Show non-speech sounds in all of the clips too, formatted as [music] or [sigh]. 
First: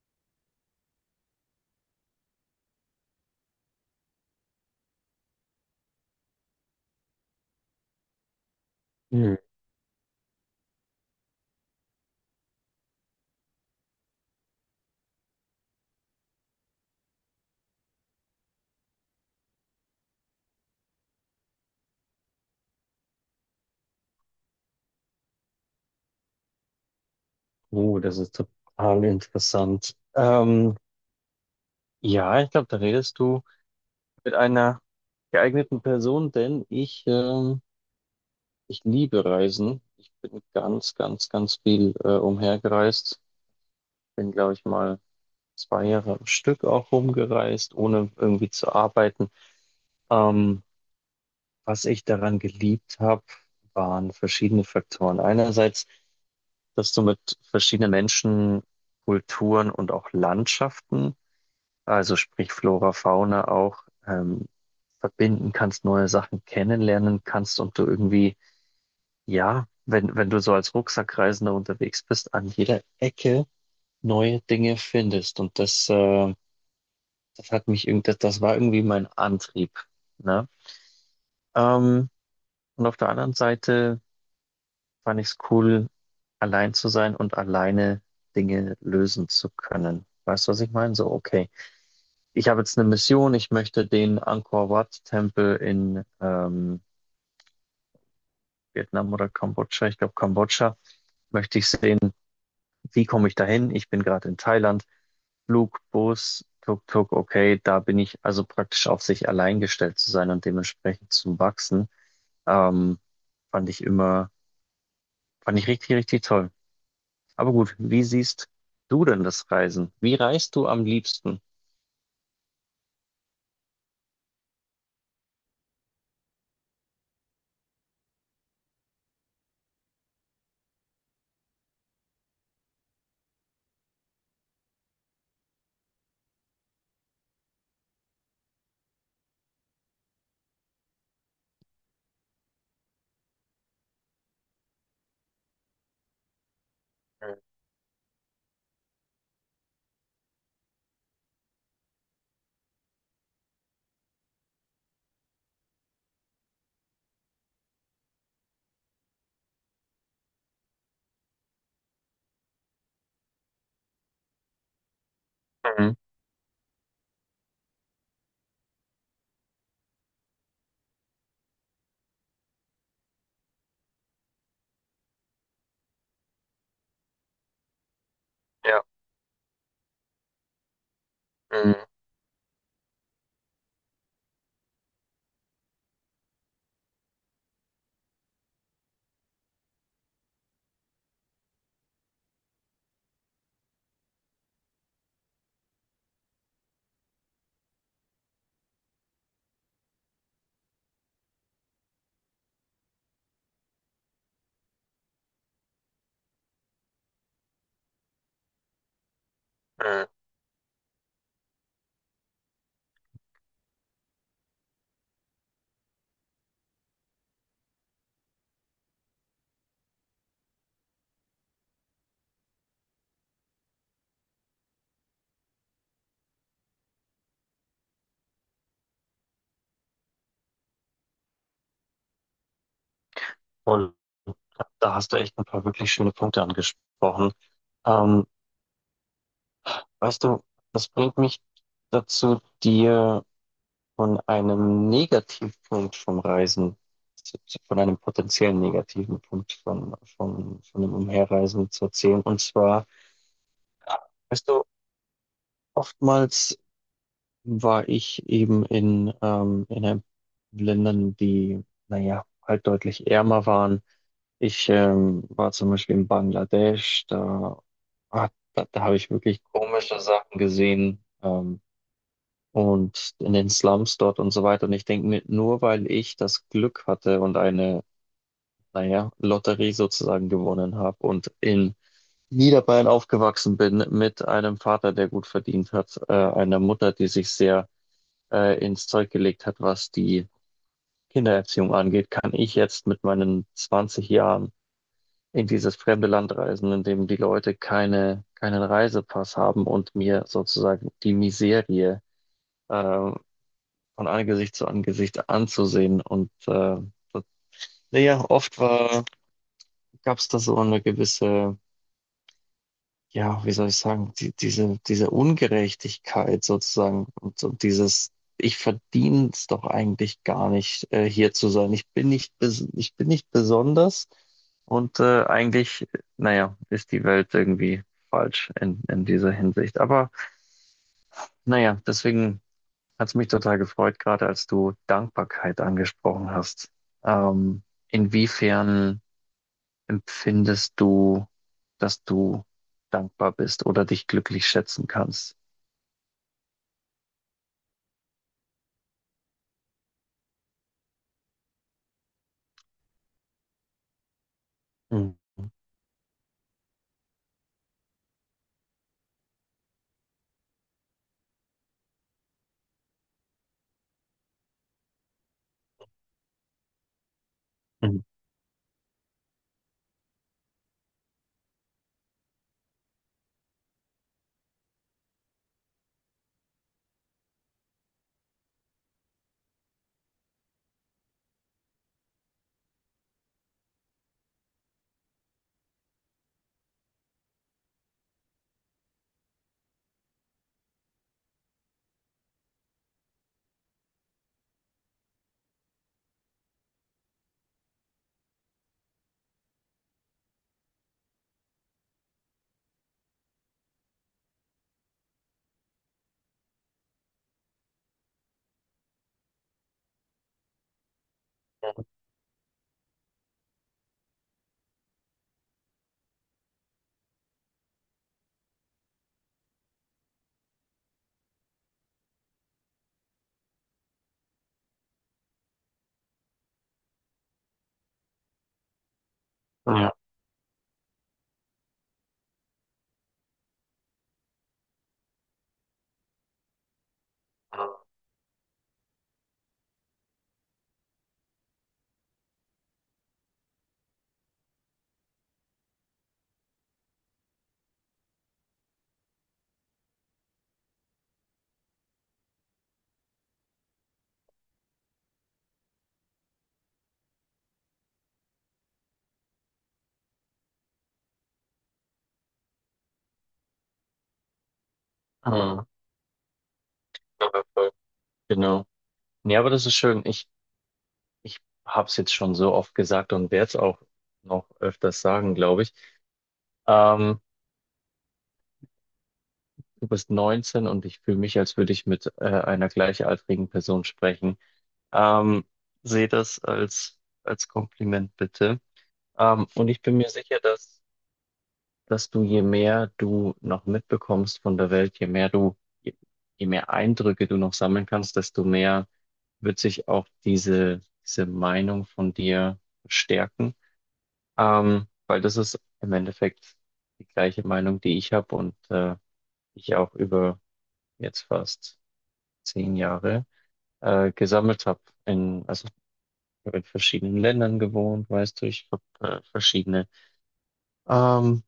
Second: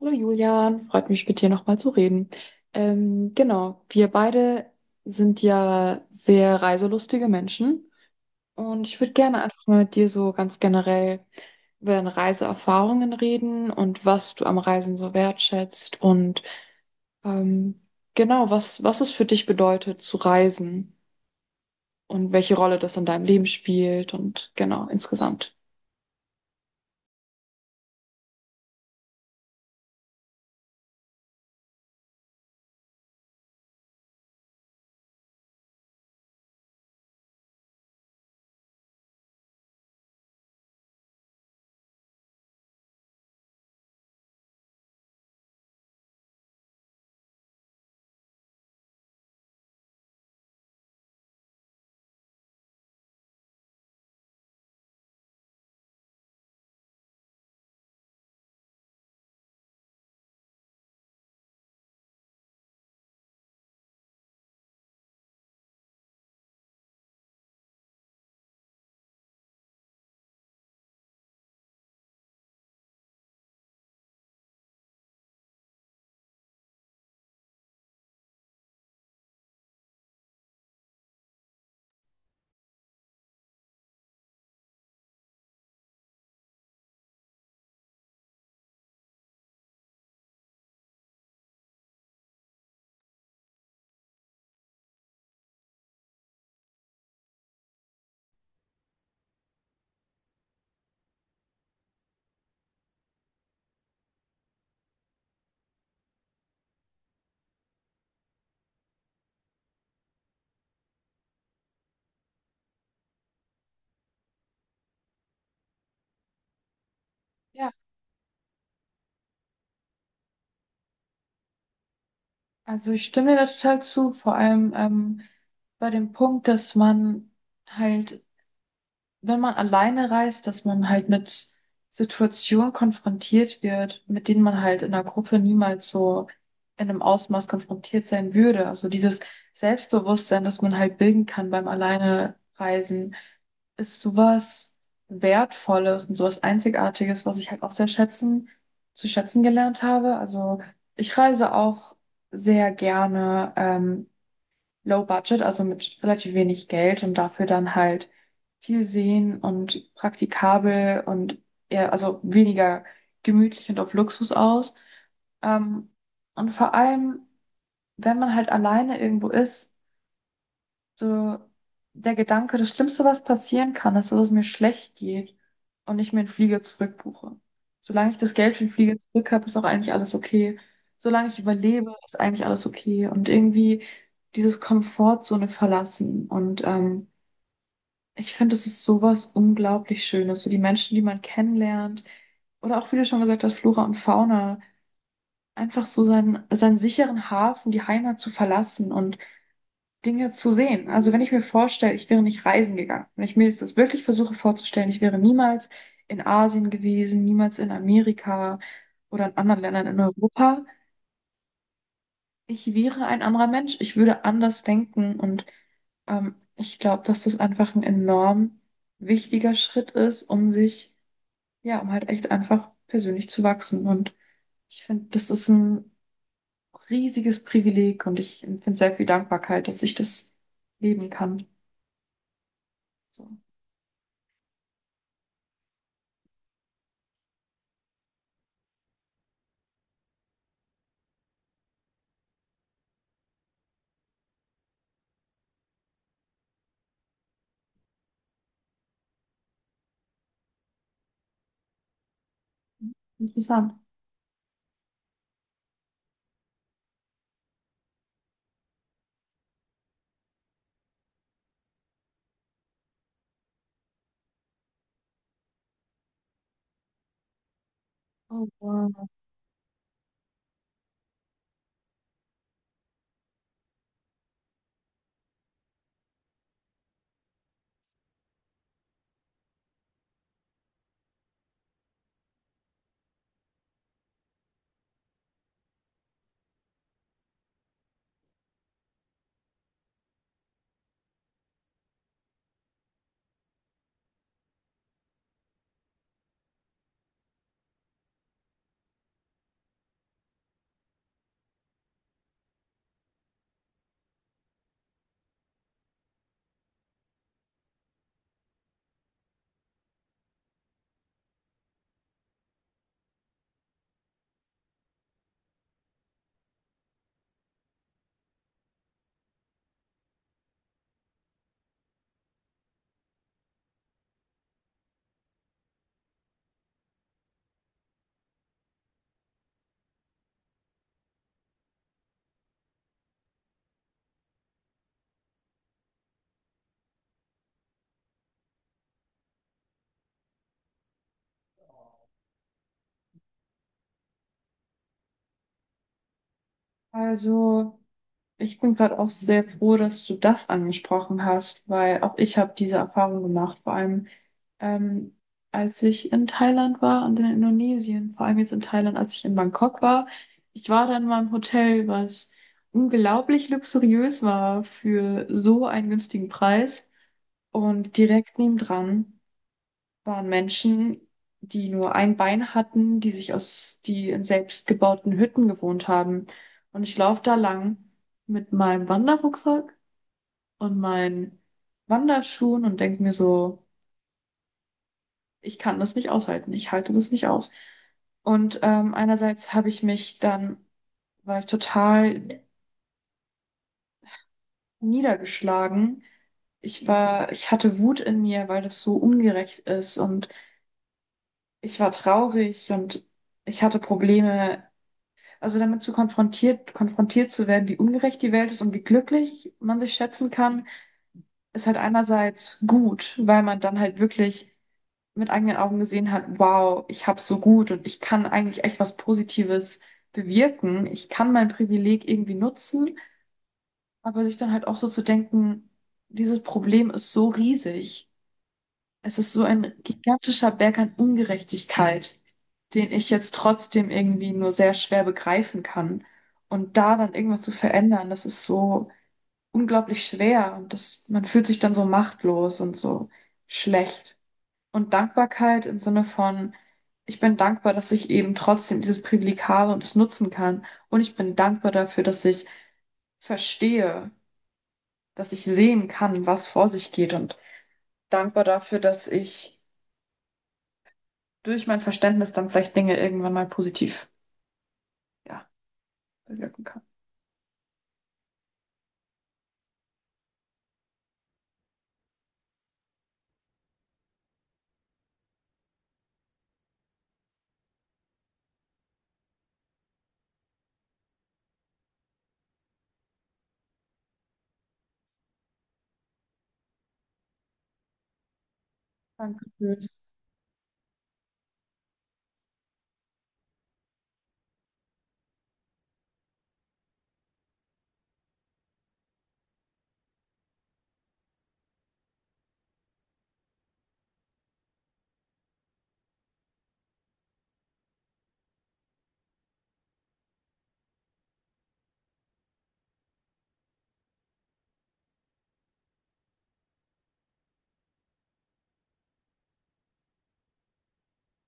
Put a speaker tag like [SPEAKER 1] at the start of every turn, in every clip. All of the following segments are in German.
[SPEAKER 1] Hallo Julian, freut mich mit dir nochmal zu reden. Genau, wir beide sind ja sehr reiselustige Menschen und ich würde
[SPEAKER 2] Hm.
[SPEAKER 1] gerne einfach mal mit dir so ganz generell über deine Reiseerfahrungen reden und was du am Reisen so wertschätzt und ähm, genau, was es für dich bedeutet zu reisen und welche Rolle das in deinem Leben spielt und genau, insgesamt.
[SPEAKER 2] Oh, das ist total interessant. Ja, ich glaube, da redest du mit einer geeigneten Person, denn ich, ich liebe Reisen. Ich bin ganz, ganz, ganz viel umhergereist. Bin, glaube ich, mal 2 Jahre am Stück auch rumgereist, ohne irgendwie zu arbeiten. Ähm, Was ich daran geliebt habe, waren verschiedene Faktoren. Einerseits, dass du mit verschiedenen Menschen, Kulturen und auch Landschaften, also sprich Flora, Fauna, auch verbinden kannst, neue Sachen kennenlernen kannst und du irgendwie, ja, wenn du so als Rucksackreisender unterwegs bist, an jeder Ecke neue Dinge findest. Das das war irgendwie mein Antrieb, ne? Ähm, und auf der anderen Seite fand ich es cool, allein zu sein und alleine Dinge lösen zu können. Weißt du, was ich meine? So, okay, ich habe jetzt eine Mission, ich möchte den Angkor Wat-Tempel in Vietnam oder Kambodscha, ich glaube Kambodscha, möchte ich sehen. Wie komme ich dahin? Ich bin gerade in Thailand. Flug, Bus, Tuk-Tuk, okay, da bin ich also praktisch auf sich allein gestellt zu sein und dementsprechend zu wachsen, ähm, fand ich immer, fand ich richtig, richtig toll. Aber
[SPEAKER 1] Ja,
[SPEAKER 2] gut, wie siehst du denn das Reisen? Wie reist du am liebsten?
[SPEAKER 1] also ich stimme dir da total zu, vor allem bei dem Punkt, dass man halt, wenn man alleine reist, dass man halt mit Situationen konfrontiert wird, mit denen man halt in einer Gruppe niemals so in einem Ausmaß konfrontiert sein würde. Also dieses Selbstbewusstsein, das man halt bilden kann beim alleine Reisen, ist sowas Wertvolles und sowas Einzigartiges, was ich halt auch zu schätzen gelernt habe. Also ich reise auch sehr gerne. Low Budget, also mit relativ wenig Geld und dafür dann halt viel sehen und praktikabel und eher, also weniger gemütlich und auf Luxus aus. Ähm,
[SPEAKER 2] Mhm.
[SPEAKER 1] und vor allem, wenn man halt alleine irgendwo ist, so der Gedanke, das Schlimmste, was passieren kann, ist, dass es mir schlecht geht und ich mir einen Flieger zurückbuche. Solange ich das Geld für den
[SPEAKER 2] Ja.
[SPEAKER 1] Flieger zurück habe, ist auch eigentlich alles okay. Solange ich
[SPEAKER 2] Mhm.
[SPEAKER 1] überlebe, ist eigentlich alles okay. Und irgendwie dieses Komfortzone verlassen. Und ich finde, es ist sowas unglaublich Schönes. So die Menschen, die man kennenlernt, oder auch, wie du schon gesagt hast, Flora und Fauna, einfach so seinen sicheren Hafen, die Heimat zu verlassen und Dinge zu sehen. Also wenn ich mir vorstelle, ich wäre nicht reisen gegangen, wenn ich mir jetzt das wirklich versuche vorzustellen, ich wäre niemals in Asien gewesen, niemals in Amerika oder in anderen Ländern in
[SPEAKER 2] Mhm.
[SPEAKER 1] Europa, ich wäre ein anderer Mensch, ich würde anders denken und ich glaube, dass das einfach ein enorm wichtiger Schritt ist, um sich, ja, um halt echt einfach persönlich zu wachsen. Und ich finde, das ist ein riesiges Privileg und ich empfinde sehr viel Dankbarkeit, dass ich das leben kann. So.
[SPEAKER 2] Und da hast du echt ein paar wirklich schöne Punkte angesprochen. Ähm, Weißt du, das bringt mich dazu, dir von einem Negativpunkt vom Reisen, von einem potenziellen negativen Punkt von dem Umherreisen zu erzählen. Und zwar,
[SPEAKER 1] Interessant.
[SPEAKER 2] weißt du, oftmals war ich eben in Ländern, die, naja, halt deutlich ärmer waren. Ich war zum Beispiel in Bangladesch, da, ah,
[SPEAKER 1] Oh,
[SPEAKER 2] da habe
[SPEAKER 1] wow.
[SPEAKER 2] ich wirklich komische Sachen gesehen, und in den Slums dort und so weiter. Und ich denke mir, nur weil ich das Glück hatte und eine, naja, Lotterie sozusagen gewonnen habe und in Niederbayern aufgewachsen bin mit einem Vater, der gut verdient hat, einer Mutter, die sich sehr ins Zeug gelegt hat, was die Kindererziehung angeht, kann ich jetzt mit meinen 20 Jahren in dieses fremde Land reisen, in dem die Leute keinen Reisepass haben und mir sozusagen die Miserie ähm, von Angesicht zu Angesicht anzusehen. Und das, naja, gab es da so eine gewisse, ja, wie soll ich sagen, diese Ungerechtigkeit sozusagen und dieses, ich verdiene es doch eigentlich gar nicht, hier zu sein. Ich bin nicht, bes- ich bin nicht besonders, und eigentlich, naja, ist die Welt irgendwie falsch in dieser Hinsicht. Aber naja, deswegen hat es mich total gefreut, gerade als du Dankbarkeit angesprochen hast. Ähm, Inwiefern empfindest du, dass du dankbar bist oder dich glücklich schätzen kannst?
[SPEAKER 1] Also, ich bin gerade auch sehr froh, dass du das angesprochen hast, weil auch ich habe diese Erfahrung gemacht, vor allem ähm,
[SPEAKER 2] Mhm.
[SPEAKER 1] als ich in Thailand war und in Indonesien, vor allem jetzt in Thailand, als ich in Bangkok war. Ich war dann in meinem Hotel, was unglaublich luxuriös war für so einen günstigen Preis und
[SPEAKER 2] Mhm.
[SPEAKER 1] direkt nebendran waren Menschen, die nur ein Bein hatten, die in selbstgebauten Hütten gewohnt haben. Und ich laufe da lang mit meinem Wanderrucksack und meinen Wanderschuhen und denke mir so, ich kann das nicht aushalten, ich halte das nicht aus. Und einerseits habe ich mich dann, war ich total niedergeschlagen. Ich hatte Wut in mir, weil das so ungerecht ist und ich war traurig und ich hatte Probleme. Also damit konfrontiert zu werden, wie ungerecht die Welt ist und wie glücklich man sich schätzen kann, ist halt einerseits gut, weil man dann halt wirklich mit eigenen Augen gesehen hat, wow, ich hab's so gut und ich kann eigentlich echt was Positives bewirken. Ich kann mein Privileg irgendwie nutzen, aber sich dann halt auch so zu denken, dieses Problem ist so riesig. Es ist so ein
[SPEAKER 2] Ja.
[SPEAKER 1] gigantischer Berg an Ungerechtigkeit, den ich jetzt trotzdem irgendwie nur sehr schwer begreifen kann. Und da dann irgendwas zu verändern, das ist so unglaublich schwer und das, man fühlt sich dann so machtlos und so schlecht. Und Dankbarkeit im Sinne von, ich bin dankbar, dass ich eben trotzdem dieses Privileg habe und es nutzen kann. Und ich bin dankbar dafür, dass ich verstehe, dass ich sehen kann, was vor sich geht und dankbar dafür, dass ich durch mein Verständnis dann vielleicht Dinge irgendwann mal positiv, ja,
[SPEAKER 2] Mhm.
[SPEAKER 1] bewirken kann.
[SPEAKER 2] Ja, genau. Nee, aber das ist schön. Ich habe es jetzt schon so oft gesagt und werde es auch noch öfters sagen, glaube ich. Ähm, Du bist 19 und ich fühle mich, als würde ich mit einer gleichaltrigen Person sprechen. Ähm, Sehe das als, als Kompliment bitte. Und ich
[SPEAKER 1] Dankeschön.
[SPEAKER 2] bin mir sicher, dass du, je mehr du noch mitbekommst von der Welt, je, je mehr Eindrücke du noch sammeln kannst, desto mehr wird sich auch diese Meinung von dir stärken. Weil das ist im Endeffekt die gleiche Meinung, die ich habe und ich auch über jetzt fast 10 Jahre gesammelt habe. Also ich hab in verschiedenen Ländern gewohnt, weißt du, ich habe verschiedene ähm,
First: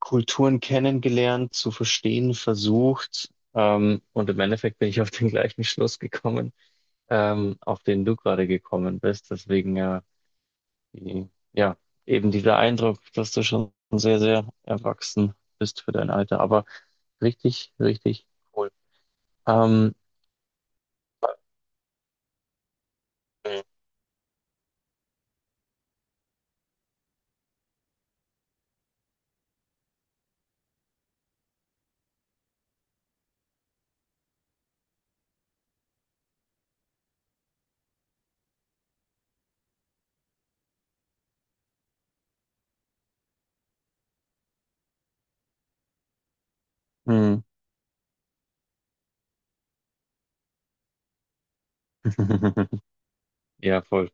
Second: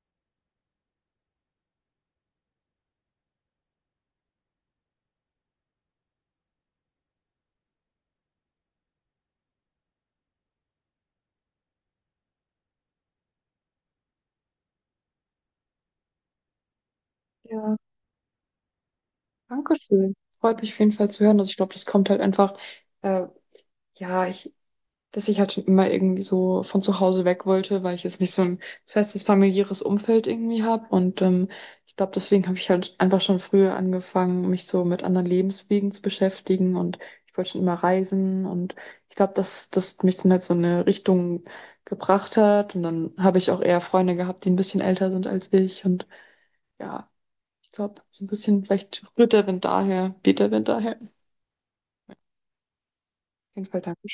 [SPEAKER 2] Kulturen kennengelernt, zu verstehen versucht. Und im Endeffekt bin ich auf den gleichen Schluss gekommen, auf den du gerade gekommen bist. Deswegen ja, die, ja, eben dieser Eindruck, dass du schon sehr, sehr erwachsen bist für dein Alter. Aber richtig,
[SPEAKER 1] Ja,
[SPEAKER 2] richtig cool.
[SPEAKER 1] danke
[SPEAKER 2] Ähm,
[SPEAKER 1] schön. Freut mich auf jeden Fall zu hören. Also ich glaube, das kommt halt einfach, äh, ja, ich dass ich halt schon immer irgendwie so von zu Hause weg wollte, weil ich jetzt nicht so ein festes familiäres Umfeld irgendwie habe. Und ich glaube, deswegen habe ich halt einfach schon früher angefangen, mich so mit anderen Lebenswegen zu beschäftigen. Und ich wollte schon immer reisen. Und ich glaube, dass das mich dann halt so in eine Richtung gebracht hat. Und dann habe ich auch eher Freunde gehabt, die ein bisschen älter sind als ich. Und ja,
[SPEAKER 2] mm,
[SPEAKER 1] ich glaube, so ein bisschen vielleicht rührt der Wind daher, weht der Wind daher. Auf
[SPEAKER 2] [laughs]
[SPEAKER 1] jeden Fall
[SPEAKER 2] Ja,
[SPEAKER 1] danke.
[SPEAKER 2] voll.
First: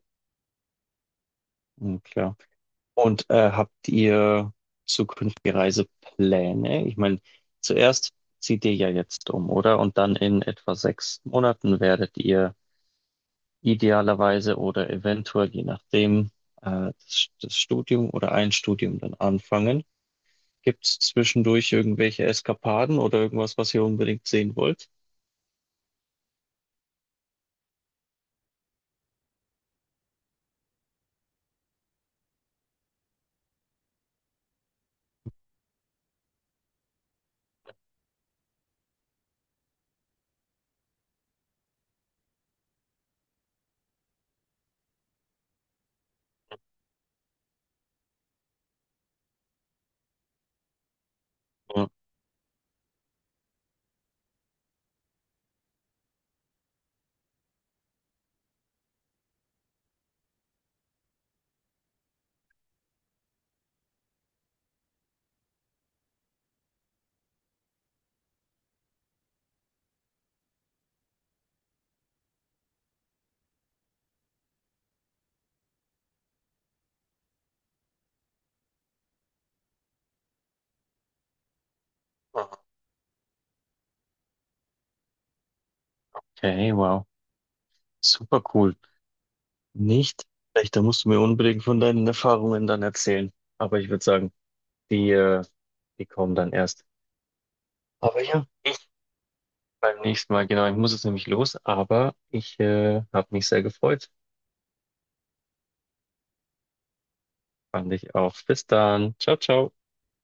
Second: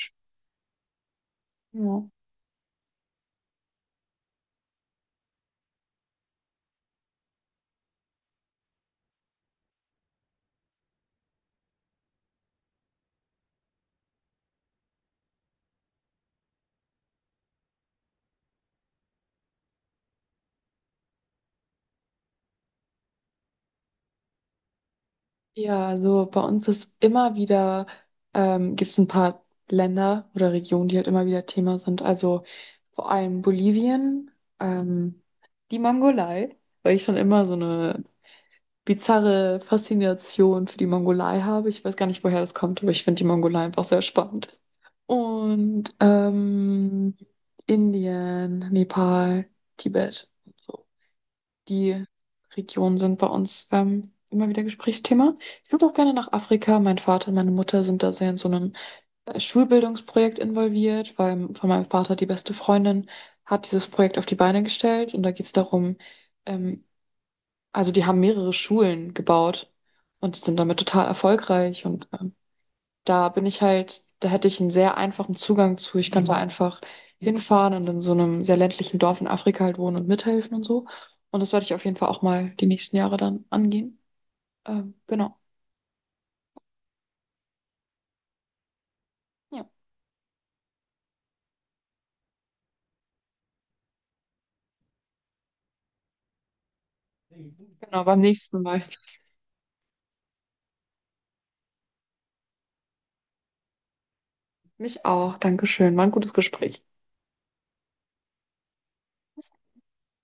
[SPEAKER 2] Mm,
[SPEAKER 1] Ja.
[SPEAKER 2] klar. Und habt ihr zukünftige Reisepläne? Ich meine, zuerst zieht ihr ja jetzt um, oder? Und dann in etwa 6 Monaten werdet ihr idealerweise oder eventuell, je nachdem, das Studium oder ein Studium dann anfangen. Gibt es zwischendurch irgendwelche Eskapaden oder irgendwas, was ihr unbedingt sehen wollt?
[SPEAKER 1] Ja, also bei uns ist immer wieder, gibt es ein paar Länder oder Regionen, die halt immer wieder Thema sind. Also vor allem Bolivien, ähm, die Mongolei, weil ich schon immer so eine bizarre Faszination für die Mongolei habe. Ich weiß gar nicht, woher das kommt, aber ich finde die Mongolei einfach sehr spannend. Und Indien, Nepal, Tibet.
[SPEAKER 2] Ja.
[SPEAKER 1] Die Regionen sind bei uns immer wieder Gesprächsthema. Ich würde auch gerne nach Afrika. Mein Vater und meine Mutter sind da sehr in so einem Schulbildungsprojekt involviert, weil von meinem Vater die beste Freundin hat dieses Projekt auf die Beine gestellt Und da geht es darum, ähm, also die haben mehrere Schulen gebaut und sind damit total erfolgreich und da bin ich halt, da hätte ich einen sehr einfachen Zugang zu. Ich kann da einfach hinfahren und in so einem sehr ländlichen Dorf in Afrika halt wohnen und mithelfen und so. Und das werde ich auf jeden Fall auch mal die nächsten Jahre dann angehen. Genau.
[SPEAKER 2] Okay, wow. Super cool.
[SPEAKER 1] Ja,
[SPEAKER 2] Nicht? Echt, da musst du mir unbedingt von deinen Erfahrungen dann erzählen. Aber ich würde sagen, die, die kommen dann erst.
[SPEAKER 1] genau, beim
[SPEAKER 2] Aber ja,
[SPEAKER 1] nächsten
[SPEAKER 2] ich,
[SPEAKER 1] Mal.
[SPEAKER 2] beim nächsten Mal, genau. Ich muss jetzt nämlich los, aber ich habe mich sehr gefreut.
[SPEAKER 1] Mich auch. Dankeschön. War ein gutes Gespräch.
[SPEAKER 2] Fand ich auch. Bis dann. Ciao,
[SPEAKER 1] Bis
[SPEAKER 2] ciao.